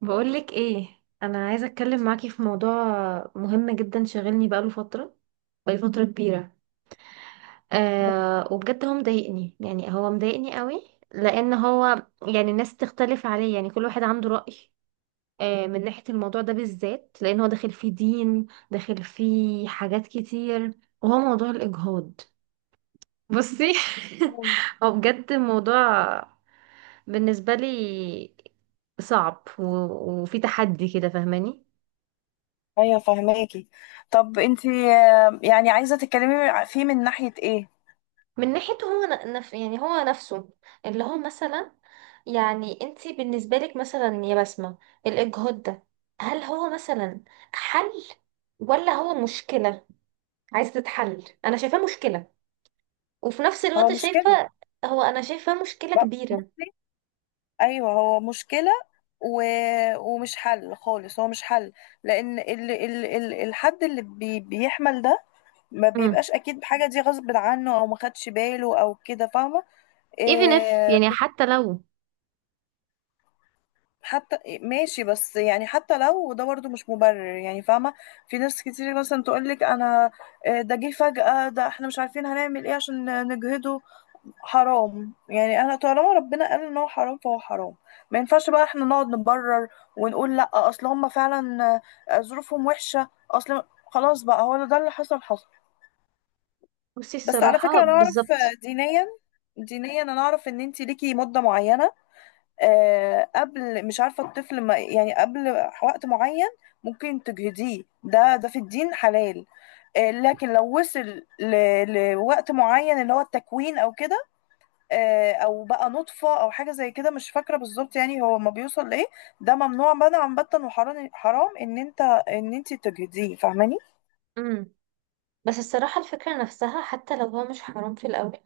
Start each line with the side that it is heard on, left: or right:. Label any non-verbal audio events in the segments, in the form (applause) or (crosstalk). right: بقولك ايه. انا عايزه اتكلم معاكي في موضوع مهم جدا شاغلني بقاله فتره كبيره. آه، وبجد هو مضايقني قوي. لان هو يعني الناس تختلف عليه، يعني كل واحد عنده رأي. من ناحيه الموضوع ده بالذات، لان هو داخل فيه دين، داخل فيه حاجات كتير، وهو موضوع الاجهاض. بصي. (laughs) هو بجد موضوع بالنسبه لي صعب وفي تحدي كده، فاهماني؟
left: ايوه فهماكي. طب انت يعني عايزه تتكلمي فيه من ناحيه ايه؟
right: من ناحيته هو ن- نف يعني هو نفسه، اللي هو مثلا، يعني انت بالنسبة لك مثلا يا بسمة، الإجهاض ده، هل هو مثلا حل، ولا هو مشكلة عايزة تتحل؟ أنا شايفاه مشكلة، وفي نفس
left: هو
right: الوقت شايفة
left: مشكله.
right: هو أنا شايفاه مشكلة
left: لا
right: كبيرة.
left: بصي، ايوه هو مشكله و... ومش حل خالص، هو مش حل، لان الحد اللي بيحمل ده ما
right: امم.
left: بيبقاش اكيد بحاجه دي غصب عنه او ما خدش باله او كده، فاهمه؟
right: even if،
left: إيه...
right: يعني حتى لو.
left: حتى ماشي، بس يعني حتى لو ده برضه مش مبرر، يعني فاهمة. في ناس كتير مثلا تقولك أنا ده جه فجأة، ده احنا مش عارفين هنعمل ايه عشان نجهده. حرام، يعني أنا طالما ربنا قال إن هو حرام فهو حرام. ما ينفعش بقى احنا نقعد نبرر ونقول لأ أصل هما فعلا ظروفهم وحشة، أصل خلاص بقى هو ده اللي حصل حصل.
right: بصي
left: بس على
right: الصراحة
left: فكرة أنا أعرف،
right: بالظبط.
left: دينيا دينيا أنا أعرف إن أنتي ليكي مدة معينة، قبل مش عارفة الطفل ما يعني قبل وقت معين ممكن تجهضيه. ده ده في الدين حلال، لكن لو وصل لوقت معين اللي هو التكوين او كده، او بقى نطفة او حاجة زي كده، مش فاكرة بالظبط يعني هو ما بيوصل لايه، ده ممنوع منعا باتا وحرام حرام ان انت ان انت تجهضيه. فاهماني؟
right: امم. بس الصراحة الفكرة نفسها، حتى لو هو مش حرام في الأول،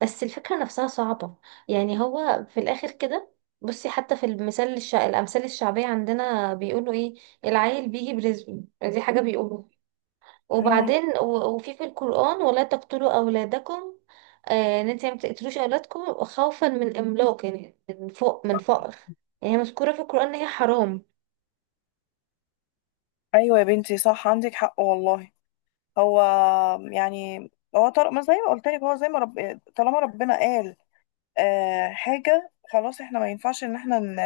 right: بس الفكرة نفسها صعبة. يعني هو في الآخر كده، بصي، حتى في الأمثال الشعبية عندنا بيقولوا إيه؟ العيل بيجي برزقه، دي حاجة بيقولوا.
left: مم.
right: وبعدين وفي القرآن، ولا تقتلوا أولادكم. إن أنت ما تقتلوش أولادكم خوفا من إملاق، يعني من فوق، من فقر. يعني هي مذكورة في القرآن إن هي حرام.
left: ايوه يا بنتي صح، عندك حق والله. هو يعني هو طارق ما زي ما قلت لك، هو زي ما طالما ربنا قال حاجة خلاص، احنا ما ينفعش ان احنا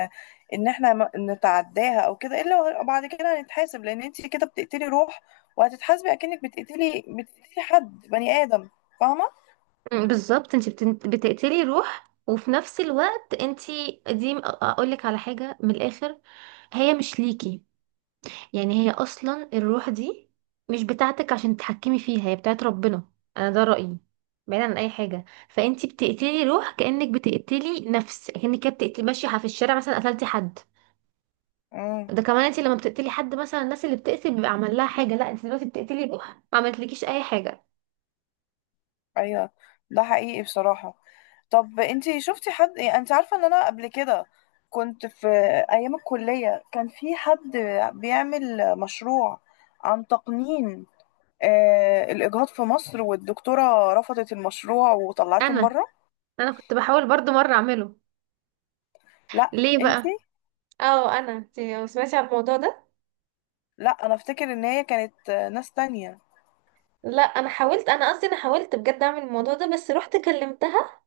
left: ان احنا نتعداها او كده، الا بعد كده هنتحاسب، لان انت كده بتقتلي روح وهتتحاسبي اكنك بتقتلي حد بني ادم. فاهمة؟
right: أمم، بالظبط. انت بتقتلي روح، وفي نفس الوقت انت، دي اقول لك على حاجه من الاخر، هي مش ليكي. يعني هي اصلا الروح دي مش بتاعتك عشان تتحكمي فيها، هي بتاعت ربنا. انا ده رأيي. بعيدا عن اي حاجه، فانتي بتقتلي روح، كأنك بتقتلي نفس، كأنك كده بتقتلي ماشيه في الشارع مثلا قتلتي حد.
left: امم.
right: ده كمان انتي لما بتقتلي حد مثلا، الناس اللي بتقتل بيبقى عمل لها حاجه، لا انتي دلوقتي بتقتلي روح ما عملتلكيش اي حاجه.
left: ايوه، ده حقيقي بصراحة. طب انت شفتي حد؟ يعني انت عارفة ان انا قبل كده كنت في ايام الكلية كان في حد بيعمل مشروع عن تقنين الإجهاض في مصر، والدكتورة رفضت المشروع وطلعتهم
right: انا
left: بره.
right: انا كنت بحاول برضو مره اعمله.
left: لا.
right: ليه
left: انتي.
right: بقى؟ اه، انتي ما سمعتي عن الموضوع ده؟
left: لا انا افتكر ان هي كانت ناس تانية.
right: لا انا حاولت، انا قصدي انا حاولت بجد اعمل الموضوع ده، بس رحت كلمتها،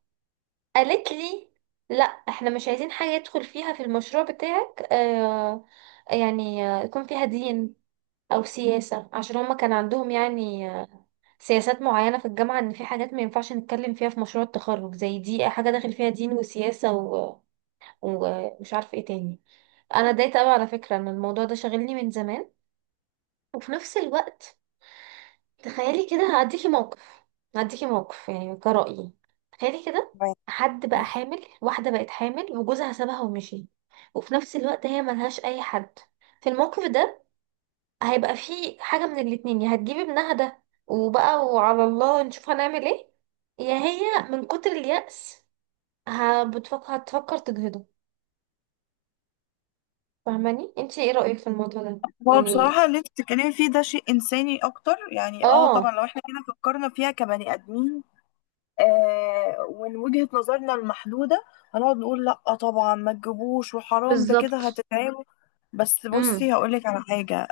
right: قالت لي لا احنا مش عايزين حاجة يدخل فيها في المشروع بتاعك. آه، يعني يكون فيها دين او سياسة، عشان هما كان عندهم يعني سياسات معينة في الجامعة، ان في حاجات ما ينفعش نتكلم فيها في مشروع التخرج زي دي، حاجة داخل فيها دين وسياسة ومش عارف ايه تاني. انا اتضايقت قوي على فكرة ان الموضوع ده شاغلني من زمان. وفي نفس الوقت، تخيلي كده، هديكي موقف يعني كرأيي. تخيلي كده، حد بقى حامل واحدة بقت حامل وجوزها سابها ومشي، وفي نفس الوقت هي ملهاش أي حد. في الموقف ده هيبقى فيه حاجة من الاتنين، يا هتجيبي ابنها ده وبقى وعلى الله نشوف هنعمل ايه، يا هي من كتر اليأس ه- بتفكر هتفكر تجهضه. فاهماني؟ انتي ايه رأيك في الموضوع ده؟
left: هو
right: يعني،
left: بصراحة اللي انت بتتكلمي فيه ده شيء إنساني أكتر، يعني اه
right: اه،
left: طبعا لو احنا كده فكرنا فيها كبني آدمين آه ومن وجهة نظرنا المحدودة هنقعد نقول لأ طبعا ما تجيبوش وحرام، ده كده
right: بالظبط.
left: هتتعبوا. بس بصي
right: امم.
left: هقولك على حاجة،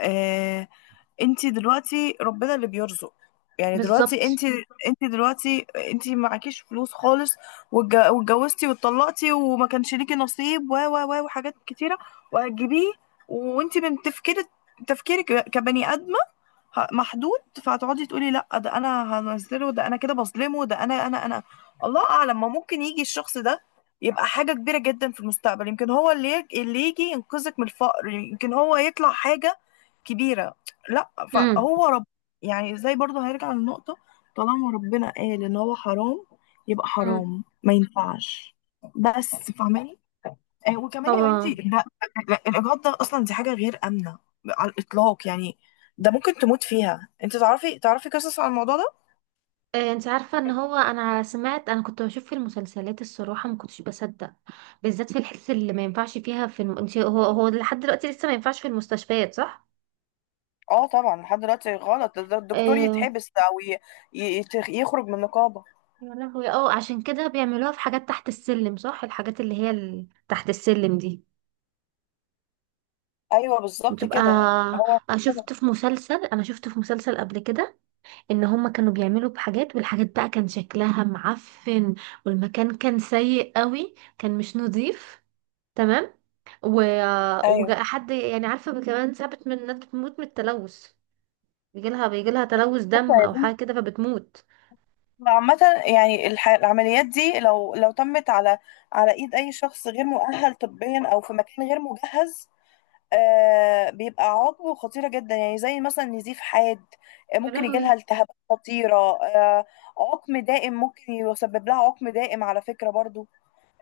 left: آه، انت دلوقتي ربنا اللي بيرزق، يعني دلوقتي
right: بالظبط.
left: انت، انت دلوقتي انت معكيش فلوس خالص واتجوزتي واتطلقتي وما كانش ليكي نصيب و وحاجات كتيره وهتجيبيه، وانت من تفكيرك تفكيرك كبني ادمه محدود، فهتقعدي تقولي لا ده انا هنزله، ده انا كده بظلمه، ده انا. الله اعلم، ما ممكن يجي الشخص ده يبقى حاجة كبيرة جدا في المستقبل، يمكن هو اللي اللي يجي ينقذك من الفقر، يمكن هو يطلع حاجة كبيرة. لا
right: امم.
left: فهو رب، يعني زي برضه هيرجع للنقطة، طالما ربنا قال ان هو حرام يبقى
right: امم.
left: حرام، ما ينفعش. بس فاهماني؟ وكمان يا
right: هو،
left: بنتي لا، لا، الاجهاض ده اصلا دي حاجه غير امنه على الاطلاق، يعني ده ممكن تموت فيها. انت تعرفي تعرفي قصص عن الموضوع ده؟
right: انت عارفة ان هو، انا سمعت، انا كنت بشوف في المسلسلات الصراحة ما كنتش بصدق. بالذات في الحس اللي ما ينفعش فيها في الم... انت هو لحد دلوقتي لسه ما ينفعش في المستشفيات، صح؟
left: اه طبعا، لحد دلوقتي غلط، ده ده الدكتور
right: اه.
left: يتحبس او يخرج من النقابة.
right: يا لهوي، اه عشان كده بيعملوها في حاجات تحت السلم، صح؟ الحاجات اللي هي، ال... تحت السلم دي
left: ايوه بالظبط
right: بتبقى.
left: كده هو
right: انا
left: كده.
right: شفت في مسلسل انا شفت في مسلسل قبل كده، ان هما كانوا بيعملوا بحاجات، والحاجات بقى كان شكلها معفن، والمكان كان سيء قوي، كان مش نظيف. تمام. و...
left: ايوه.
right: وحد، يعني عارفة، كمان ساعات من الناس بتموت من التلوث، بيجيلها تلوث
left: ايوه
right: دم
left: يا
right: أو
left: بنتي.
right: حاجة كده فبتموت.
left: عامة يعني العمليات دي لو لو تمت على على ايد اي شخص غير مؤهل طبيا او في مكان غير مجهز، آه بيبقى عضو خطيرة جدا، يعني زي مثلا نزيف حاد،
right: يا
left: ممكن يجيلها
right: لهوي.
left: التهابات خطيرة، آه عقم دائم، ممكن يسبب لها عقم دائم على فكرة برضو،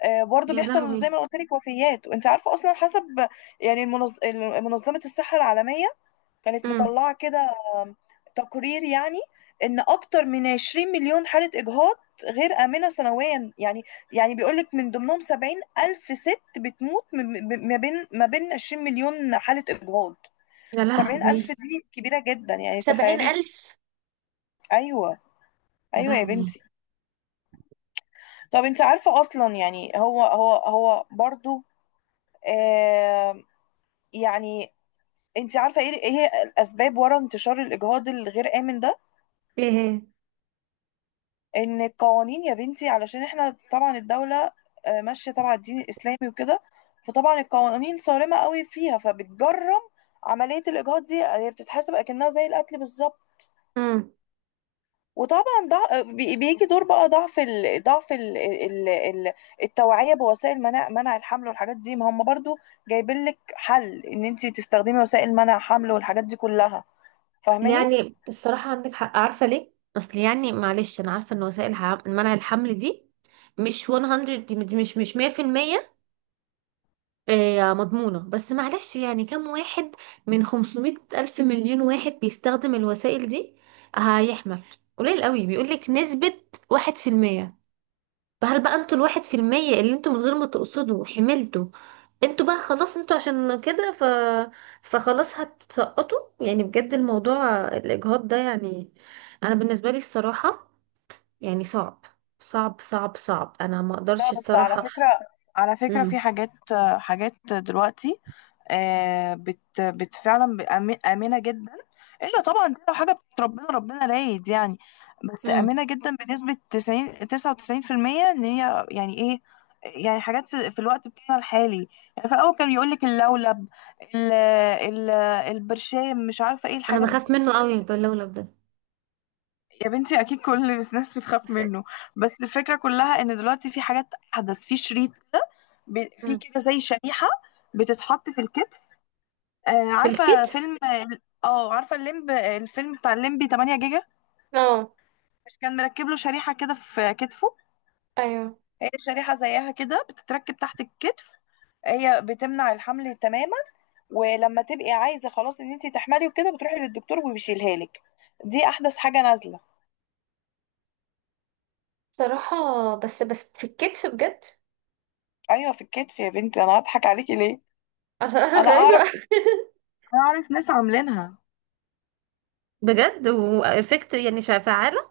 left: آه برضو
right: يا
left: بيحصل زي
right: لهوي.
left: ما قلت لك وفيات. وانت عارفة اصلا حسب يعني منظمة الصحة العالمية كانت
right: امم.
left: مطلعة كده تقرير يعني ان اكتر من 20 مليون حالة اجهاض غير آمنة سنويا، يعني يعني بيقولك من ضمنهم 70 الف ست بتموت ما بين ما بين 20 مليون حالة اجهاض.
right: يا
left: 70 الف
right: لهوي.
left: دي كبيرة جدا، يعني
right: سبعين
left: تخيلي.
right: ألف
left: ايوه.
right: يا
left: ايوه يا
right: لهوي.
left: بنتي. طب انت عارفة اصلا يعني هو هو هو برضو آه يعني انت عارفة ايه ايه هي الاسباب ورا انتشار الاجهاض الغير آمن ده؟
right: ايه؟
left: ان القوانين يا بنتي، علشان احنا طبعا الدولة ماشية طبعا الدين الاسلامي وكده، فطبعا القوانين صارمة قوي فيها، فبتجرم عملية الاجهاض دي، هي بتتحسب اكنها زي القتل بالظبط.
right: امم.
left: وطبعا بيجي دور بقى ضعف التوعية بوسائل منع الحمل والحاجات دي. ما هم برضو جايبين لك حل ان انت تستخدمي وسائل منع حمل والحاجات دي كلها، فاهماني؟
right: يعني الصراحة عندك حق، عارفة ليه؟ أصل يعني معلش، أنا عارفة إن وسائل منع الحمل دي مش 100، دي مش 100%، آه، مضمونة. بس معلش، يعني كم واحد من 500 ألف مليون واحد بيستخدم الوسائل دي هيحمل؟ قليل قوي، بيقولك نسبة 1%. فهل بقى انتوا ال 1% اللي انتوا من غير ما تقصدوا حملتوا، انتوا بقى خلاص، انتوا عشان كده فخلاص هتسقطوا؟ يعني بجد، الموضوع الإجهاض ده يعني، أنا بالنسبة لي الصراحة يعني صعب، صعب صعب صعب، أنا ما
left: لا
right: أقدرش
left: بس على
right: الصراحة.
left: فكرة، على فكرة
right: مم.
left: في حاجات، حاجات دلوقتي آه، بت بت فعلا آمنة جدا، إلا طبعا دي لو حاجة بتاعت ربنا، ربنا رايد يعني. بس
right: مم.
left: آمنة جدا بنسبة تسعين تسعة وتسعين في المية، إن هي يعني إيه، يعني حاجات في، في الوقت بتاعنا الحالي. يعني في الأول كان يقولك اللولب، ال ال البرشام، مش عارفة إيه
right: أنا
left: الحاجات
right: بخاف
left: دي.
right: منه قوي، باللولب ده.
left: يا بنتي اكيد كل الناس بتخاف منه، بس الفكره كلها ان دلوقتي في حاجات احدث، في شريط كده، في كده زي شريحه بتتحط في الكتف. آه عارفه
right: بالكتف؟
left: فيلم، اه عارفه الفيلم بتاع الليمبي 8 جيجا،
right: اه.
left: مش كان مركب له شريحه كده في كتفه؟
right: ايوه،
left: هي شريحه زيها كده بتتركب تحت الكتف، هي بتمنع الحمل تماما، ولما تبقي عايزه خلاص ان انت تحملي وكده بتروحي للدكتور وبيشيلها لك. دي احدث حاجه نازله.
right: صراحة. بس بس في الكتف بجد. (laughs)
left: ايوه في الكتف يا بنتي، انا هضحك عليكي ليه؟
right: انا
left: انا اعرف
right: غريبة.
left: انا اعرف ناس عاملينها.
right: بجد وافكت يعني فعالة؟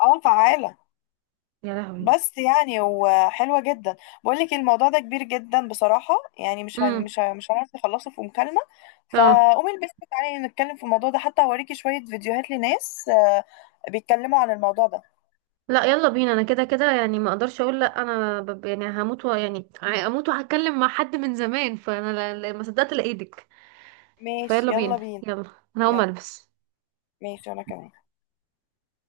left: اه فعالة،
right: يا لهوي.
left: بس يعني وحلوة جدا. بقول لك الموضوع ده كبير جدا بصراحة، يعني
right: امم.
left: مش هنعرف نخلصه في مكالمة.
right: اه.
left: فقومي البسي تعالي نتكلم في الموضوع ده، حتى اوريكي شوية فيديوهات لناس بيتكلموا عن الموضوع ده.
right: لا، يلا بينا، انا كده كده يعني ما اقدرش اقول لا، انا ب... يعني هموت و... يعني هموت وهتكلم مع حد من زمان، فانا ما صدقت لقيتك.
left: ماشي
right: فيلا بينا،
left: يلا بينا.
right: يلا، انا هقوم
left: يلا.
right: البس.
left: ماشي انا كمان.